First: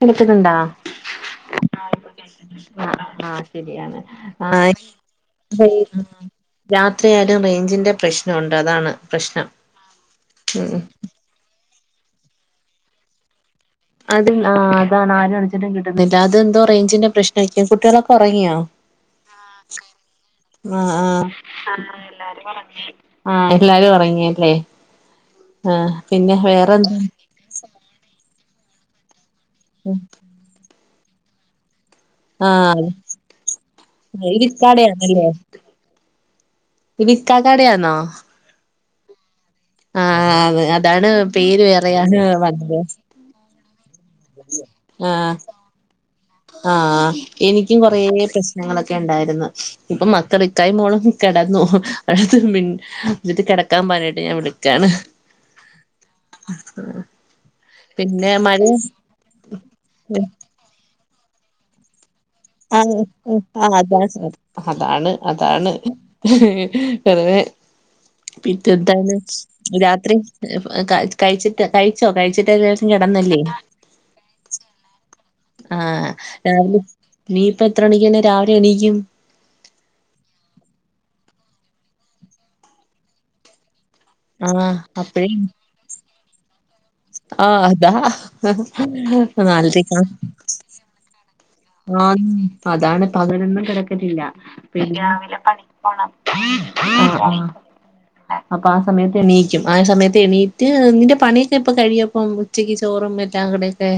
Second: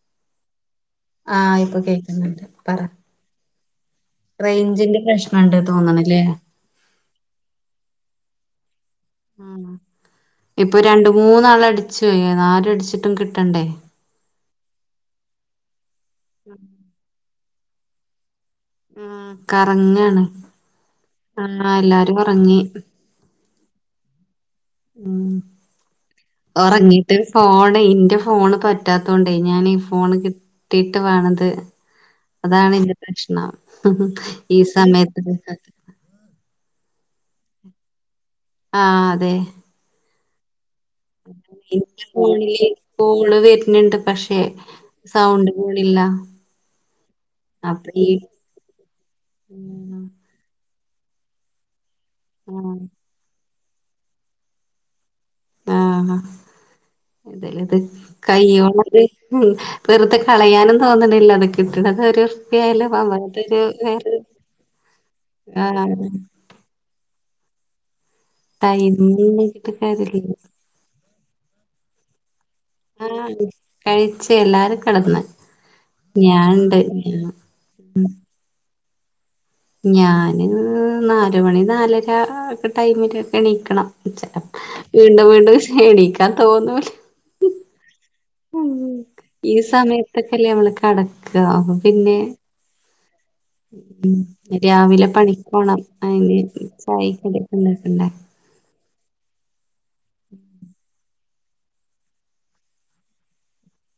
കെൾക്ക്‌ന്ന്ണ്ടാ ആ ഇപ്പ കേക്ന്ന് ണ്ട് പറ ശെരിയാണ് ആ റേഞ്ചിന്റെ പ്രശ്നണ്ട് തോന്നണല്ലേ രാത്രിയായാലും റെയ്ഞ്ചിന്റെ പ്ര [unintelligible] ണ്ട് അതാണ് പ്രശ്നം ആണോ ഉം ഇപ്പ രണ്ട് മൂന്നാള് അടിച് പോയി ആര് അടിച്ചിട്ടും കിട്ടണ്ടേ അത് ആ അതാണ് ആരും അടിച്ചിട്ട് കിട്ടുന്നില്ല അതെന്തോ റേഞ്ചിന്റെ പ്രശ്നായിരിക്കും കുട്ടികളൊക്കെ ഒറങ്ങിയോ ഉം കറങ്ങാണ് ആ ആഹ് എല്ലാരും ഉറങ്ങി ആ എല്ലാരും ഒറങില്ലേ ആ പിന്നെ വേറെന്താ ഒറങ്ങിട്ട് ഫോണ് ഇന്റെ ഫോണ് പറ്റാത്തോണ്ടേ ഞാൻ ഈ ഫോണ് കിട്ടി ട്ട് വേണം ത് അതാണ് ആഹ് ഇന്റെ പ്രശ്നം ഇത് ഈ സമയത്ത് വിക്കാ കടയാണോ ആ അതെ ആ അത് അ ഇൻക് ഫോണില് കൊള് വര്ന്ന്ണ്ട് പക്ഷെ സൗണ്ട് പോണില്ല ആ എനിക്കും അപ്പ കൊറെ ഈ പ്രശ്നങ്ങളൊക്കെ ണ്ടായിരുന്നു ഉം ഇപ്പം മക്കള് കൈ മോളം കെടന്നു ആഹ് ഇന്നേട്ട് കെ ടക്കാൻ പറഞ്ഞിട്ട് ഞാൻ വിളക്കയാണ് ആഹ് ഇതല ഇത് പിന്നെ മഴ കൈയ്യോള്ളത് വെറുതെ കളയാനും തോന്ന [unintelligible] ആ ആ അതാണ് അതാണ് അതാണ് ആഹ് വെറ്തെ പിറ്റെത്തെ ടൈമിങ്ങിട്ട് രാത്രി കാര്യല്ല കഴിച്ചിട്ട് കഴിച്ചോ കഴിച്ചിട്ട് ആഹ് കഴിച്ച് എല്ലാരും കെടന്ന് ഞാനുണ്ട് [unintelligible] ഞാൻ നി ഇപ്പ എത്ര ഉം മണിക്ക് ന്നെ രാവില എണീക്കും ഞാന് നാലുമണി നാലര ഒകെ ടൈമില് ഏണിക്കണം ച ആഹ് വീണ്ടും വീണ്ടും എണിക്കാ തോന്നുല ആ അതാ ഈ സമയത്തൊക്കെല്ലേ നമ്മള് [unintelligible] കടക്ക അപ്പൊ ആ പിന്നെ അതാണ് പകലോന്നും ഉം കിടക്കത്തില്ല പിന്നെ രാവിലെ പണിക്ക്‌ പണിക്കോണം പോണം അയിന് ചായിം കടിയൊക്കെ ഇണ്ടാക്കണ്ടേ അപ്പ ആ സമയത്ത് എണീക്കും ആ സമയത്ത് എണീറ്റ് നിന്റെ പണി ക്ക എപ്പൊ കഴിയപ്പം ഉച്ചക്ക് ചോറും [unintelligible] കടെക്കെ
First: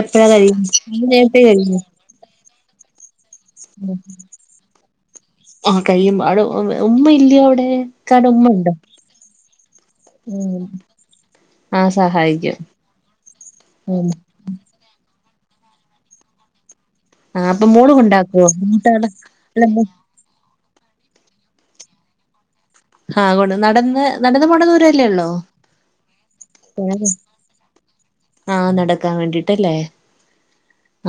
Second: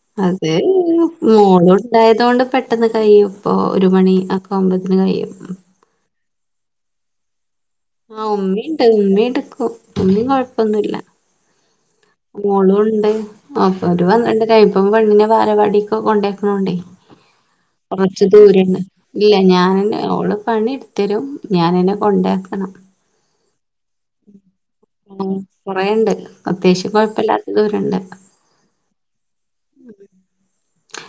എപ്പഴാ കഴും [unintelligible] തായതോണ്ട് പെട്ടെന്ന് കഴിയും ഇപ്പൊ ഒരു മണി ഒക്കെ ആവുമ്പോത്തിന് കഴിയും ആഹ് കഴിയും അവിടെ ഉമ്മ ഇല്ലയോ അവിടെ ആ ഇക്കാടെ ഉമ്മ ഉണ്ടോ ഉമ്മിണ്ട് ഉമ്മിട്ക്കും ഒന്നും ഉം കൊഴപ്പൊന്നുല്ല ആഹ് സഹായിക്കും മോളുംണ്ട് അപ്പൊര് ഉം പന്ത്രണ്ടര ഇപ്പം പെണ്ണിനേ ഭാലവാടിക് കൊണ്ടാക്ണോണ്ടേ ആഹ് അപ്പൊ മോള് കൊറ്ച് കൊണ്ടാക്കുവോ ദൂരാണ് മൂത്താള് ഇല്ല അല്ല മൂ ഞാന് ഓടെ പണിെടു ഒത്തരും ഞാനെന്നേ കൊണ്ടാക്കണം ആ കൊ നടന്ന് നടന്ന് പോണ ദൂരല്ലേള്ളൂ ഉം കൊറേണ്ട് അത്യാവശ്യം കൊയ്പ്പല്ലാത്ത തൂരണ്ട് ആ നടക്കാൻ വേണ്ടിട്ടല്ലേ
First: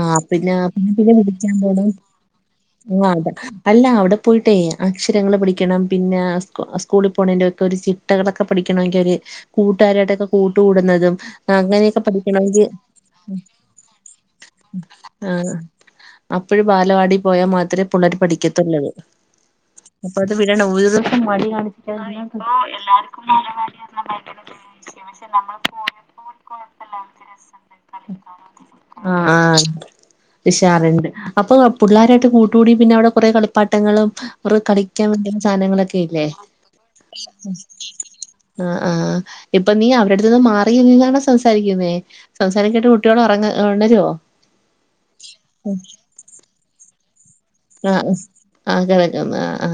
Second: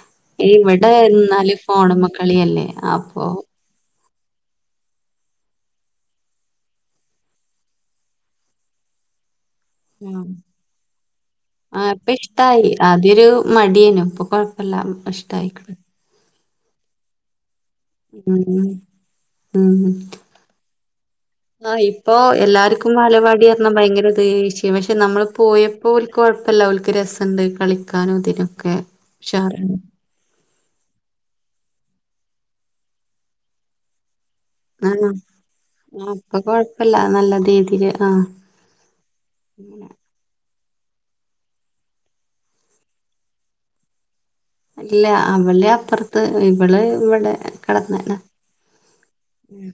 ആഹ് പിന്നെ ഇവിടെ എന്നാല് പിന്നെ ഫോണ്മ്മ കളിയല്ലേ അപ്പൊ [unintelligible] ലാ അവ്ടെ പോയ്ട്ടേ അക്ഷരങ്ങള് പഠിക്കണം പിന്നെ സ്കൂ സ്കൂളിപോണേന്റെ ഒക്കെ ഒരു ചിട്ടകളൊക്കെ പഠിക്കണം ൻകൊര് കൂട്ടാരായ്ട്ടെക്കെ കൂട്ടു കൂടുന്നതും അങ്ങനെ പ്പിഷ്ടായി ആദ്യൊരു മടിയെനു ഇപ്പൊ കൊഴ്പ്പല്ല ഇഷ്ടായിക്ക്ണ് അപ്പഴും ബാലവാടി പോയാ മാത്രേ പുള്ളര് ഉം പഠിക്കത്ത്ള്ളത് ഉം അപ്പൊ അത് വിടണോ ഒരു ദിവസം മടി ആ കാണിചാ ഇപ്പൊ [unintelligible] ദേശ്യോ വക്ഷെ നമ്മള് പോയപ്പോൽ കൊഴ്പ്പല്ല ഓൽ ത് രസണ്ട് കളിക്കാനുതിനൊക്കെ ഷാറാണ് ഷാറുണ്ട് അപ്പൊ പുള്ളോരായ്ട്ട് കൂട്ടുകൂട്യ പിന്നെ അവ്ടെ കൊറേ കളിപ്പാട്ടങ്ങളും ഉറ് ആ കളിക്കാ [unintelligible] സാനങ്ങളൊക്കെ ആ ഇല്ലേ ഇപ്പൊ കൊഴപ്പല്ല നല്ല രീതിയില് ആ അ ആ ഇപ്പൊ നീ അവരെട്ത്ത്ന്ന് മാറി ന്നാണോ സംസാരിക്കുന്നേ സംസാരംകേട്ട് കുട്ട്യാള് ഒറങ്ങ ഒണരോ? അല്ല അവള്യ പ്പർത്ത് ഇവള് ഇവടെ അ കിടക്കുന്ന ആ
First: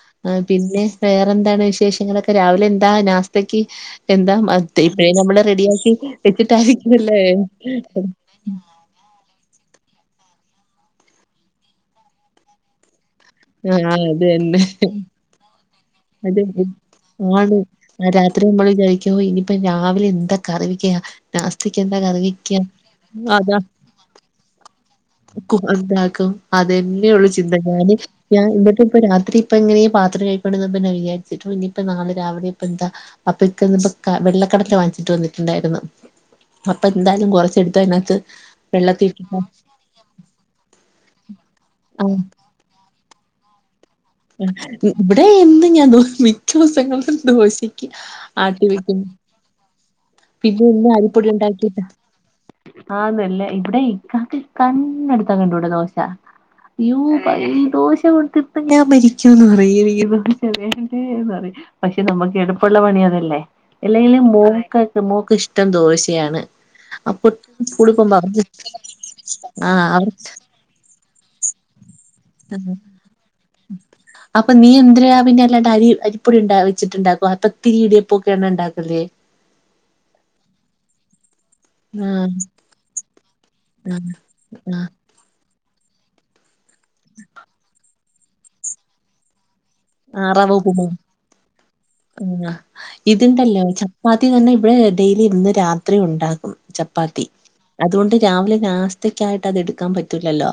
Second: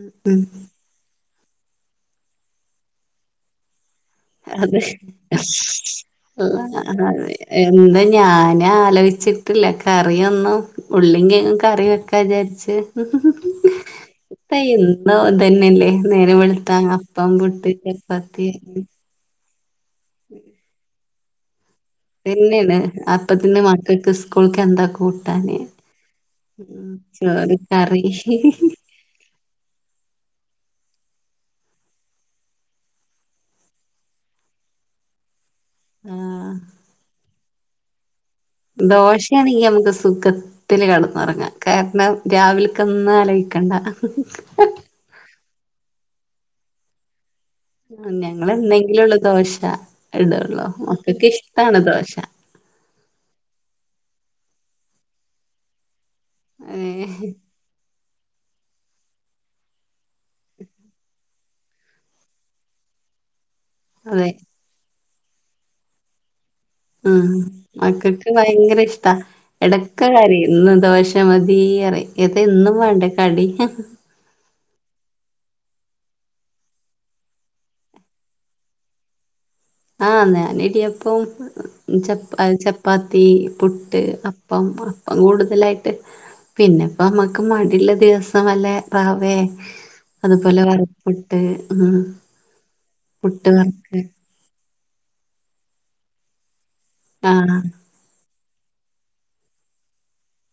ഉം ആ ഉം പിന്നെ വേ ന്താണ് വിശേഷങ്ങളൊക്കെ, രാവിലെ എന്താ നാസ്തക്ക് എന്താ അതെ മത്തേ ഇപ്പയെ നമ്മള് റെഡിയാക്കി വെച്ചിട്ടായിരിക്കുവല്ലേ? വെച്ചിട്ടില്ല, കറിയൊന്നും ഉള്ളിം കേങ്ങും കറി വെക്കാ. വിചാരിച് ആ അത് തന്നെ പ്പയെന്നു അതന്നെല്ലേ നേരം അത് വെളുത്താ അപ്പം ആണ് പുട്ട് ആ, രാത്രി ചപ്പാത്തി നമ്മൾ വിചാരിക്കും ഓ ഇനിയിപ്പ രാവിലെ എന്താ കറിവെക്ക നാസ് ന്താ കറിവെക്ക തന്നെയാണ് അത അപ്പത്തിന് മക്കൾക്ക് സ്കൂൾക്ക് എന്താ കൂട്ടാന് എന്താകും ഉം അതന്ന്യൊള്ളു ചിന്ത ചോറ് ഞാന് കറി ഞാ ന്ന്ട്ട്പ്പൊ രാത്രിപ്പൊ എങ്ങനെയ പാത്രം കഴുകി കൊണ്ടിന്ന നെ വിചാര്ട്ടു ഇനിപ്പ നാളെ രാവിലെ ഇപ്പന്താ അപ്പക്കിന്ന്ക വെള്ളക്കടല വാങ്ങ്ചിട്ട് വന്ന്. ണ്ടായ്ര്ന്നു, ആഹ് അപ്പ ന്തായാലും കൊറച്ചെടുത്തയ്നാത്ത് ദോശയാണെങ്കി നമുക്ക് സുഖത്തില് കെടന്നുറങ്ങാ. കാരണം രാവിൽക്കന്ന് ആലോയ്ക്കണ്ട ഇവടെ എന്നു ഞാ ദോ മിക്കൂസങ്ങൾലും ദോശക്ക് ഞങ്ങള് ആട്ടി വെക്കുന്നു എന്നെങ്കിലുള്ളൂ ദോശ ഇടുള്ളൂ പിന്നെന്നെ മക്കൾക്ക് അടിപ്പൊടി ഇഷ്ടാണ് ഉണ്ടാക്കീട്ട് ദോശ ആന്നല്ലേ ഇവടെ കാക്ക് കണ്ണെട്ത്ത കണ്ടൂട ദോശ യൊ ഏഹ് പയീ ദോശ കൊൺ ഞാൻ മരിക്കൂന്ന് പറയും ദോശ വേണ്ടെന്നു പറയും പക്ഷെ നമ്മക്ക് എടപ്പുള്ള പണി അതല്ലേ എല്ലെലും അതെ മോക്ക് മോക്ക് ഇഷ്ടം ദോശയാണ് അപ്പൊ മ് സ്കൂളിൽ പോകുമ്പോ മക്കക്ക് അവർക്ക് ഭയങ്കര ഇഷ്ടാ ആഹ് ഇടക്ക് അവർക്ക് കര്യും ഇന്ന് ദോശ മത് തീറ്യം എതെന്നും വേണ്ടേ കടി പ്പൊ നീ എന്ത്രരയാ പിന്നെല്ലാണ്ട് അരി അരിപ്പൊടി ണ്ട വെച്ചിട്ടുണ്ടാക്കോ പ്പൊ പത്തിരി ഇടിയപ്പൊക്കെയാണോ ഉണ്ടാക്കല്? ആ ഞാന് ഇടിയപ്പും ആഹ് ചപ് അ ചപ്പാത്തി പുട്ട് ആഹ് അപ്പം അപ്പം കൂട് തലായ്ട്ട് പിന്നെപ്പൊ നമ്മക്ക് മടിള്ള ദിവസം വലെ റവേ അ റവ അതുപോലെ ഉപ്പുമാ വറപ്പുട്ട് ഉം ആ പുട്ട് ഇത്ണ്ടല്ലോ വറുക്ക് ചപ്പാത്തി തന്നെ ഇവടെ ഡെയ്‌ലി ന്ന് രാത്രി ഉണ്ടാകും ചപ്പാത്തി ആഹ് അതോണ്ട് രാവിലെ നാസ്തക്കായ്ട്ട് അതെടുക്കാൻ പറ്റൂല്ലല്ലോ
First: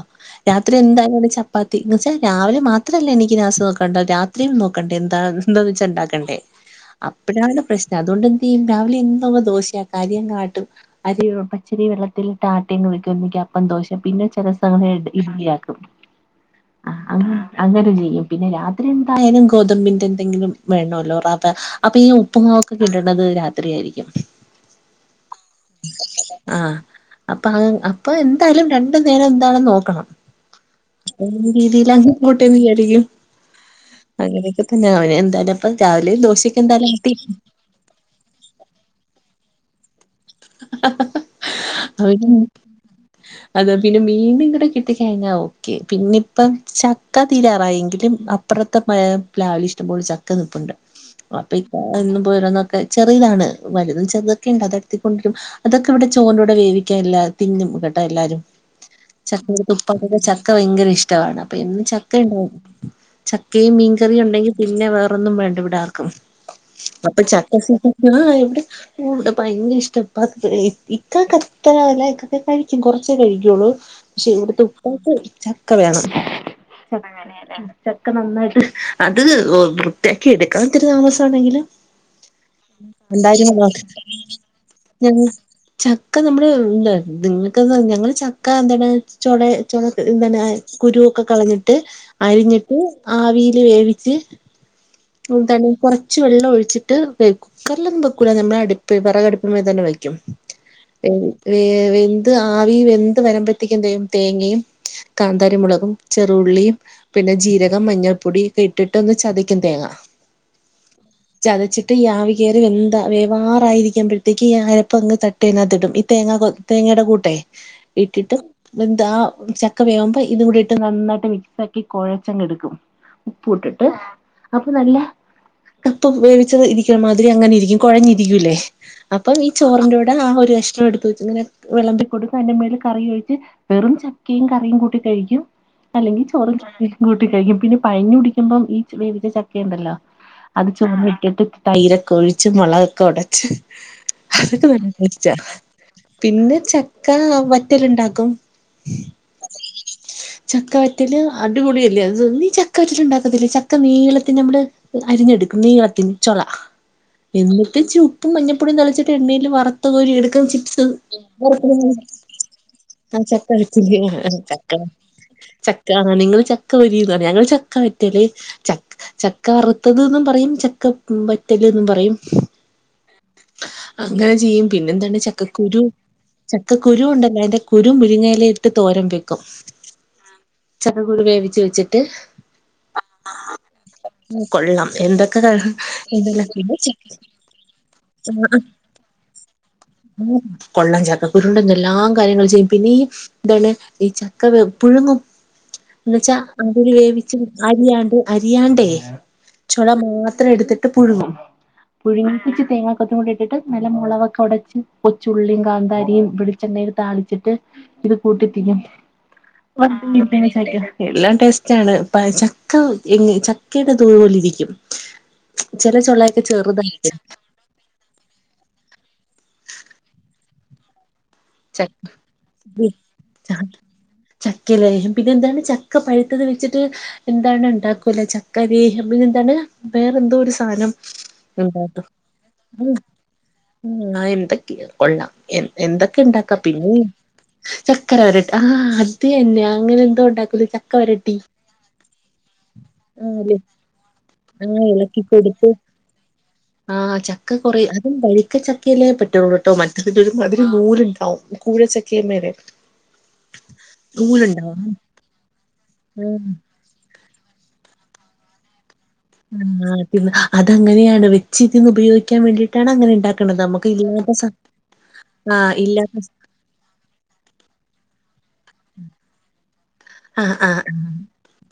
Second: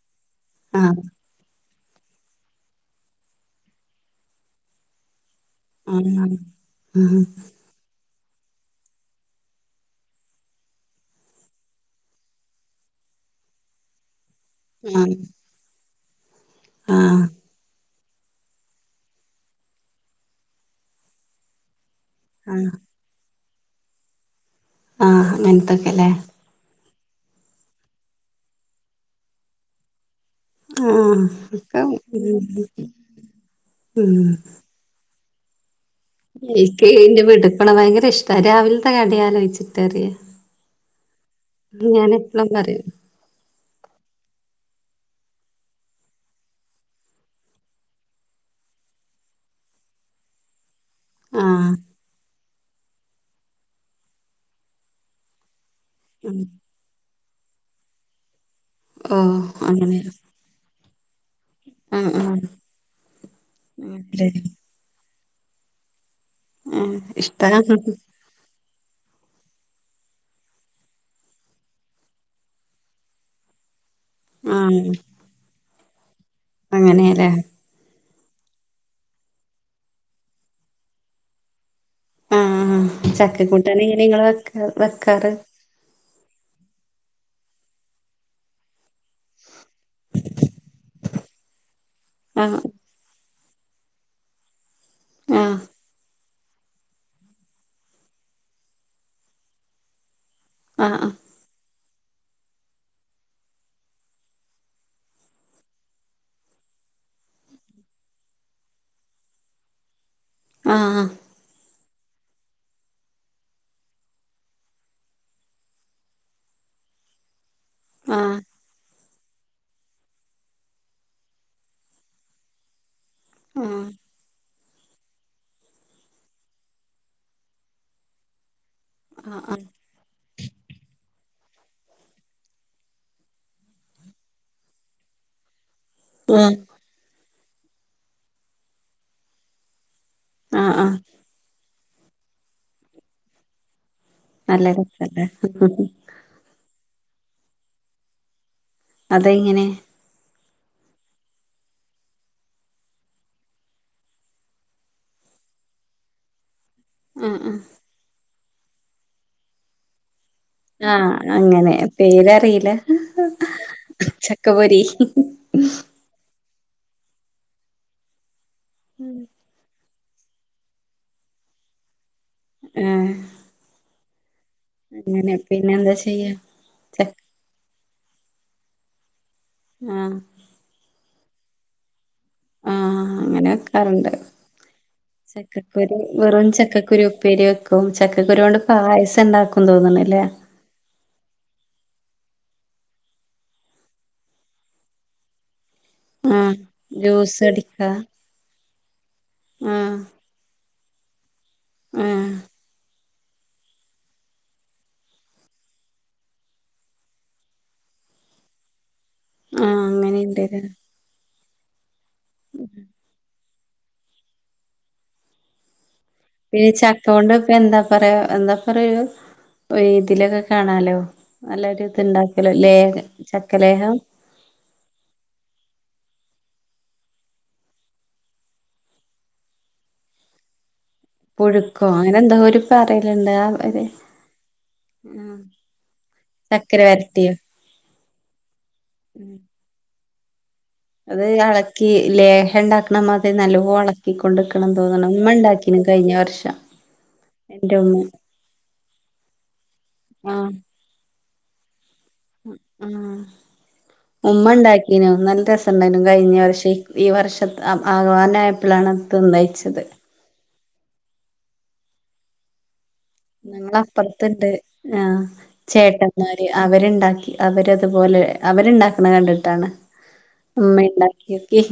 രാത്രി ആഹ് എന്തായാലും അവ്ടെ ചപ് പ്പാത്തി എന്നെച്ചാ രാവിലെ മാത്രല്ല എനിക്ക് നാസ വെക്കണ്ട രാത്രിയും നോക്കണ്ടേ ന്താ എന്തോ വെച്ച ആഹ് ഉണ്ടാക്കണ്ടേ ഉം അപ്പഴാണ് പ്രശ്നം അതോണ്ടെന്തെയ്യും രാവിലെന്നങ്ങ് ദോശയാ അരി അങ്ങാട്ടും അരി പച്ചരി വെള്ളത്തിലിട്ട് ആട്ട്യങ്ങ് വെക്കും പ്പം ദോശ പിന്നെ രസവാണേൽ ആഹ് ഇഡ്ലിയാക്കും ആ ആഹ് അങ്ങനെ ചെയ്യും പിന്നെ രാത്രി യനും ഗോതമ്പിന്റെ എന്തെങ്കിലും വേണോല്ലോ റവ അപ്പൊ ഈ ആഹ് ഉപ്പുങ്ങക്ക് കിട്ടുന്നത് രാ ത്രിയാരിക്കും ആ അങ്ങൻത്തൊക്കെ ലെ? ആഹ് അപ്പൊ അ അപ്പൊ എന്തായാലും രണ്ടു നേരം എന്താണ് നോക്കണം ആഹ് [unintelligible] ഒക്കെ രീതിലങ്ങ് ഉം പോട്ടേന്ന് വിചാരിക്കും. അങ്ങനെക്കെ തന്നെ ആവ ല് എന്താലെ പ്പം? എയ്ക്ക് ഇന്റെ വിടുപോണ ഭയങ്കര ഇഷ്ട രാവിൽത്തെ കാര്യംലോച്ചിട്ട അറിയാ അ അ അ അവന് എപ്പളും പറയും അതാ പിന്നെ മീൻ ഇങ്ങട് കി ടി കയിഞ്ഞ ഓക്കെ പിന്നെ ഇപ്പം ചക്ക തീറായെങ്കിലും അപ്പറത്തെ പയെ പ്ലാവിലിഷ്ടം ഒര് ചക്ക നിപ്പുണ്ട് അപ്പൊ ഈ ആഹ് [unintelligible] എന്നും ഓരൊന്നോക്കെ ചെറിതാണ് വല്തു ചെറ്തൊക്കെ ഇണ്ട് അതെട്ത്ത് കൊണ്ട് രും അതൊക്കെ ഇവിടെ ചോർ ഉം ന്റുടെ വേവിക്കാ എല്ല തിന്നും കേട്ടാ എല്ലാരും ഓഹ് ചക്ക അങ്ങനെ തുപ്പാെ [unintelligible] ചക്ക വയങ്കര ഇഷ്ട്ടവാണ് അപ്പോ ഇന്ന് ആഹ് ചക്ക ആഹ് ഇണ്ടാവും ചക്കയും മീൻകറിഉം ഒണ്ടെങ്കി പിന്നെ വേ ർ ഒന്നും വേണ്ട ഇവിടാർക്കും ആഹ് അപ്പം ഇഷ്ടാ ചക്ക [unintelligible] ഇവിടെ ഇവടെ ഭയങ്കര ഇഷ്ട പപ്പേയ്കി ക്ക കത്ത അല്ലക്കൊക്കെ കഴിക്കും കൊറച്ചേ കഴിക്കുള്ളൂ പശെ ഇവിടുത്തെ ആഹ് ഉപ്പാക് ച ക്ക വേണം അങ്ങനെല്ലേ [unintelligible] ക്കെ നന്നായിട്ട് അത് ഒ വൃത്യാക്കി എടുക്കാൻത്തിരു താമസാണെങ്കിലു ആഹ് ആഹ് എന്തായിരുന്നു ചക്കക്കൂട്ടാന് എങ്ങനെ ഇങ്ങള് വെക്കാ ബ്രോ ഞ വെക്കാറ് ചക്ക നമ്മള് ന്താ ദിങ്ങക്കത് ഞങ്ങള് ചക്ക എന്താണ് ചോളെ ചൊളോക് ന്താണ് ആ കുരുക്കെ കളഞ്ഞിട്ട് ആഹ് അരിഞ്ഞിട്ട് ആവീ വേവിച് ആഹ് ന്താണ് കൊ റ ച്ച് വെള്ളം ഒഴിച്ചിട്ട് വെ കുക്കർളോന്നും വെകൂല ഞമ്മൾ അടുപ് വെറകടുപ്പ്മ്മെ തന്നെ വെയ്ക്കും. ആഹ് വേ വേവി ത് ആവി വെന്തു വരുമ്പത്തിക്കും ന്തേയ്യും തേങ്ങയും കാന്താരിമുളകും ചെറുള്ളിയും പിന്നെ ജീരകം മഞ്ഞൾപ്പൊടി ക്കെ ഇട്ടിട്ട് ഒന്ന് ചതയ്ക്കും തേങ്ങ ആഹ് ചതച്ചി ഈയാവി കേറി വെന്താ വേവാറായിരിക്കുമ്പോത്തേക്ക് ഈ ആയപ്പ അങ്ങ് ത തേങ്ങ തിടും ഈ തേങ്ങ കൊ തേങ്ങയുടെ കൂട്ടേ ആഹ് ഇട്ടിട്ട് ആഹ് വെന്താ ആ ചക്ക വേവുമ്പോ ഇത് കൂടിട്ട് നന്നായിട്ട് മിക്സ് ആക്കി കൊഴച്ചങ്ങെടുക്കും. ഉപ്പു ഇട്ടിട്ട് ആഹ് അപ്പൊ നല്ല കപ്പ വേവിച്ചത് ഇരിക്കണ മാതിരി അങ്ങനെ ഇരിക്കും കൊഴഞ്ഞിരിക്കൂലെ? അപ്പം നീ ആഹ് ചോറിന്റെ ഓ ട് ആ ഒരു എഷ്ട്ര എടുത്ത് വെച്ചു ഇങ്ങനെ വെളമ്പി കൊടുത്ത് അയിന്റെ മേല് കറി ഒയിച്ച് വെറും ചക്കയും കറിയും കൂട്ടി കഴിക്കും? അല്ലെങ്കി ചോറും ആഹ് കൂട്ടി കഴിക്കും പിന്നെ പഴഞ്ഞി ടിക്കുമ്പം ഈ വേവിച്ച ചക്കി ണ്ടല്ലോ അത് ആഹ് ആഹ് ചുമന്നു ഇട്ടിട്ട് തൈരൊക്കെ ഒഴിച്ച് മുളകൊക്കെ ഒടച്ച് ഹ് നല്ലത. ച്ച പിന്നെ ചക്ക വറ്റല് ണ്ടാക്കും. അതെങ്ങെനെ? ചക്കവറ്റല് അടിപൊളിയല്ലേ അത് നീ ചക്കവറ്റൽ ണ്ടാക്കത്തില്ലെ ചക്ക നീളത്തി നമ്മ്ടെ അരി ഞ്ഞെടുക് നീളത്തിൻ ചൊള ആഹ് ആഹ് എന്നിട്ട് ചുപ്പും മഞ്ഞപ്പൊടിം തളിച്ചിട്ട് എണ്ണേൽ വറുത്തു കോരി എട് ച ചിപ്സ് [unintelligible] ആഹ് അങ്ങനെ പേരറിയില്ല ആ ചക്ക [unintelligible] ചക്ക ചക്കപൊരി ചക്ക ആ നിങ്ങള് ചക്ക പൊരിന്ന് ഞങ്ങള് ചക്ക വറ്റല് ചക് ചക്കവർ ത്തത് ന്നും പറയും ചക്ക വറ്റല്ന്നും പറയും ആഹ് അങ്ങനെ ചെയ്യും പിന്നെ എന്താണ് അങ്ങനെ പിന്നെ ചക്കുകുരു എന്താ ചെയ്യാ ചക്കക്കുരു ച ഉണ്ടല്ലോ അതിന്റെ കുരു മുരിങ്ങയിലെ ഇട്ട് തോരം വെയ്ക്കും. ആ കുരു വേവിച്ച് വെച്ചിട്ട് ഹ് ആ ഹ് അങ്ങനെക്കാറുണ്ട്. ഉം കൊള്ളാം എന്തൊക്കെ ക ചക്കക്കുരി എന്തെല്ലാം വെറും പിന്നെ ചക്കക്കുരു ചക്ക ഉപ്പേരി വെക്കും ചക്കക്കുരു കൊണ്ട് പായസം ണ്ടാക്കും തോന്ന്ണ്. മ് കൊള്ളാ ചക്ക കുരുണ്ടോന്തേല്ലാം ആ കാര്യങ്ങൾ ചെയ്യും പിന്നെ ഈ ന്താണ് ഈ ചക്ക പുഴുങ്ങും എന്നു ച്ചാ ആഹ് അതൊരു വേവിച്ച് ജ്യൂസ് അടിക്ക അരിയാണ്ട് അരിയാണ്ടേ ചോള ആഹ് മാത്രം എടുത്ത് ട്ട് പുഴുങ്ങും ആഹ് പുഴുങ്ങിപ്പിച്ച് തേങ്ങാ കൊത്തു കൂടി ഇട്ടിട്ട് നല്ല മുളൊകൊക്കെ ഒടച്ച് കൊച്ചുള്ളിയും കാന്താരിയും വളിച്ചെണ്ണയിൽ താളിച്ചിട്ട് ഇത് കൂട്ടിത്തിക്കും ആഹ് അങ്ങനെയുണ്ട്ല്ലേ എല്ലാം ടേസ്റ്റ് ആണ് ചക്കഎങ്ങനെ ചക്ക ത പോോലെ ഇരിക്കും ചില ചൊളയൊക്കെ പി ചക്കക ചെറുതായിരിക്കും കൊണ്ട് ഇപ്പൊ എന്താ പറയാ എന്താ പറയൊ വഏതിലൊക്കെ കാണാലോ നല്ലൊരു ഇത്ണ്ടാക്കലോ ലേ ചക്കല്ല ചക്കലേഹം പിന്നെ എന്താണ് ചക്ക പഴു ഇത് വെച്ചിട്ട് എന്താണ് ഉണ്ടാക്കൂല്ല ചക്കര പിന്നെ എന്താണ് വേറെ എന്തോ ഒരു സാധനം പുഴുക്കോ ഉണ്ടട്ടോ അങ്ങനെ എന്തോ ഒരു പറയലുണ്ട് ആ ഒരു എന്തൊക്കെ കൊള്ളാം എന്തൊക്കെ പിന്നെ ചക്കര വരട്ടിയോ ചക്കര വരട്ട് ആ് അത് തന്നെ അങ്ങനെന്തോ ഉണ്ട അത് ഇളക്കി ലേഹ ഉണ്ടാക്കണം ആ മാതി അല്ലെ നല്ലവോ ആ ഉളക്കിൊണ്ടിക്കണം തോന്നണം നമ്മ ഉണ്ടാക്കി കഴിഞ്ഞ വർഷം ആ ചക്ക എന്റെ കുറേ ഉമ്മ അതും ബരിക്ക ചക്കയല്ലേ പറ്റുള്ളൂ കേട്ടോ മറ്റതില് ഒരു മധുരം പോലും ഇൻ കൗ കൂടെ സെറ്റ് ഉം ഉം ഉമ്മ നൂലുണ്ടാവും ഉണ്ടാക്കീനു നല്ല രസംണ്ടായിനും കഴിഞ്ഞ ഉം വർഷേ ഈ വർഷം അം ആഗവാനായപ്പൊളാണ് ആ പിന്നെ അതങ്ങനെയാണ് വെച്ചിരുന്ന് ഉപയോഗിക്കാൻ വേണ്ടി ഞങ്ങളപ്പുറത്തണ്ട് ആ ആഹ് ഇല്ലാത്ത ചേട്ടന്മാര് അവരുണ്ടാക്കി അവര് ഇത്പോലെ അവരുണ്ടാക്കണ കണ്ടിട്ടാണ് ആഹ് അമ്മ ആഹ് ഉണ്ടാക്കിയോക്കിയെ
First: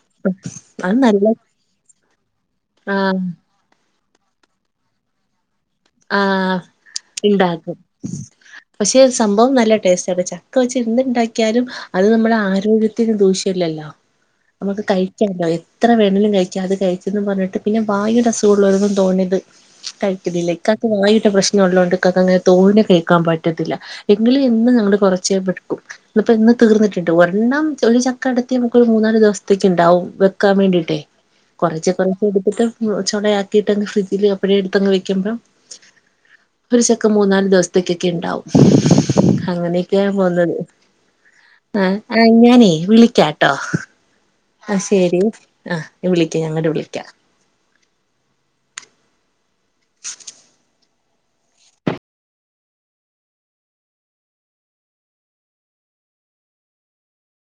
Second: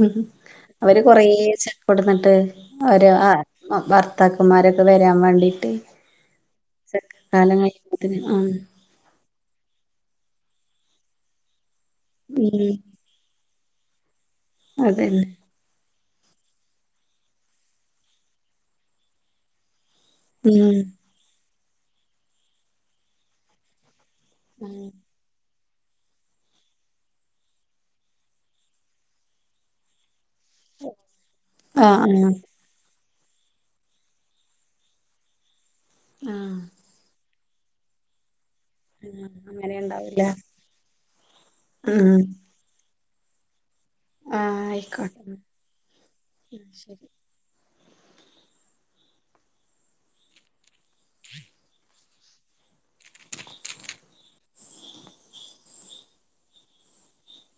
അത് അവര് കൊറേ നല്ല ചപ്പടന്നു ണ്ട്. ഓരോ ആഹ് ആ ഭർത്താക്കന്മാരൊക്കെ വരാൻ വേണ്ടിട്ട് ആ ചക്കക്കാലം ഉണ്ടാക്കും കഴിയുമ്പോത്തിന് ആ പക്ഷെ സംഭവം ന ല്ല ടേസ്റ്റ് ആ ചക്ക വെച്ച് എന്ത്‌ണ്ടാക്കിയാലും അത് നമ്മുടെ ഉം ആരോഗ്യത്തിന് ദൂഷ്യല്ലല്ലോ നമുക്ക് അതന്നെ കഴിക്കാലോ എത്ര വേ ണെങ്കിലും കഴിക്കാ അത് കഴിച്ചെന്നും പറഞ്ഞിട്ട് പിന്നെ വായുടെ അസുഖള്ളോലൊന്നും തോന ഇത് കഴിക്കിന്നില്ല. ഉം വാഴുന്റെ പ്രശ്നം ഉള്ളോണ്ട് ഇക്കാക്കങ്ങനെ തോനെ കഴിക്കാൻ പറ്റത്തില്ല. എങ്കിലും എന്നും ഞങ്ങങ്ങള് കുറച്ച് ഇപ്പ ഇന്ന് തീർന്നിട്ടുണ്ട്. ഒരെണ്ണം ഒരു ചക്ക അടത്തി നമുക്ക് ഒരു മൂന്നാല് ദിവസത്തേക്ക് ഉണ്ടാവും വെ ക്കാൻ വേണ്ടിട്ടേ ആഹ് കൊറച്ച് കൊറച്ച് ആഹ് എടുത്തിട്ട് ചൊളയാക്കിട്ടങ്ങ് ഫ്രിഡ്ജിൽ അപ്പഴേ എടുത്തങ് വെയ്ക്കുമ്പം ആഹ് ഒരു ചക്ക മൂന്നാല് ദിവസ്തേക്കൊക്കെ ഇണ്ടാവും. അങ്ങനെ അങ്ങനെയൊക്കെയാ ഇണ്ടാവുംല്ലേ പോന്നത് ആ ഉം ഞാനേ വിളി ക്കാ ട്ടോ ആഹ് ആ ആയിക്കോട്ടെ ശെരി എന്നാ. ആ വിളിക്ക ഞാ ഉം അങ്ങട് വിളിക്ക ശരി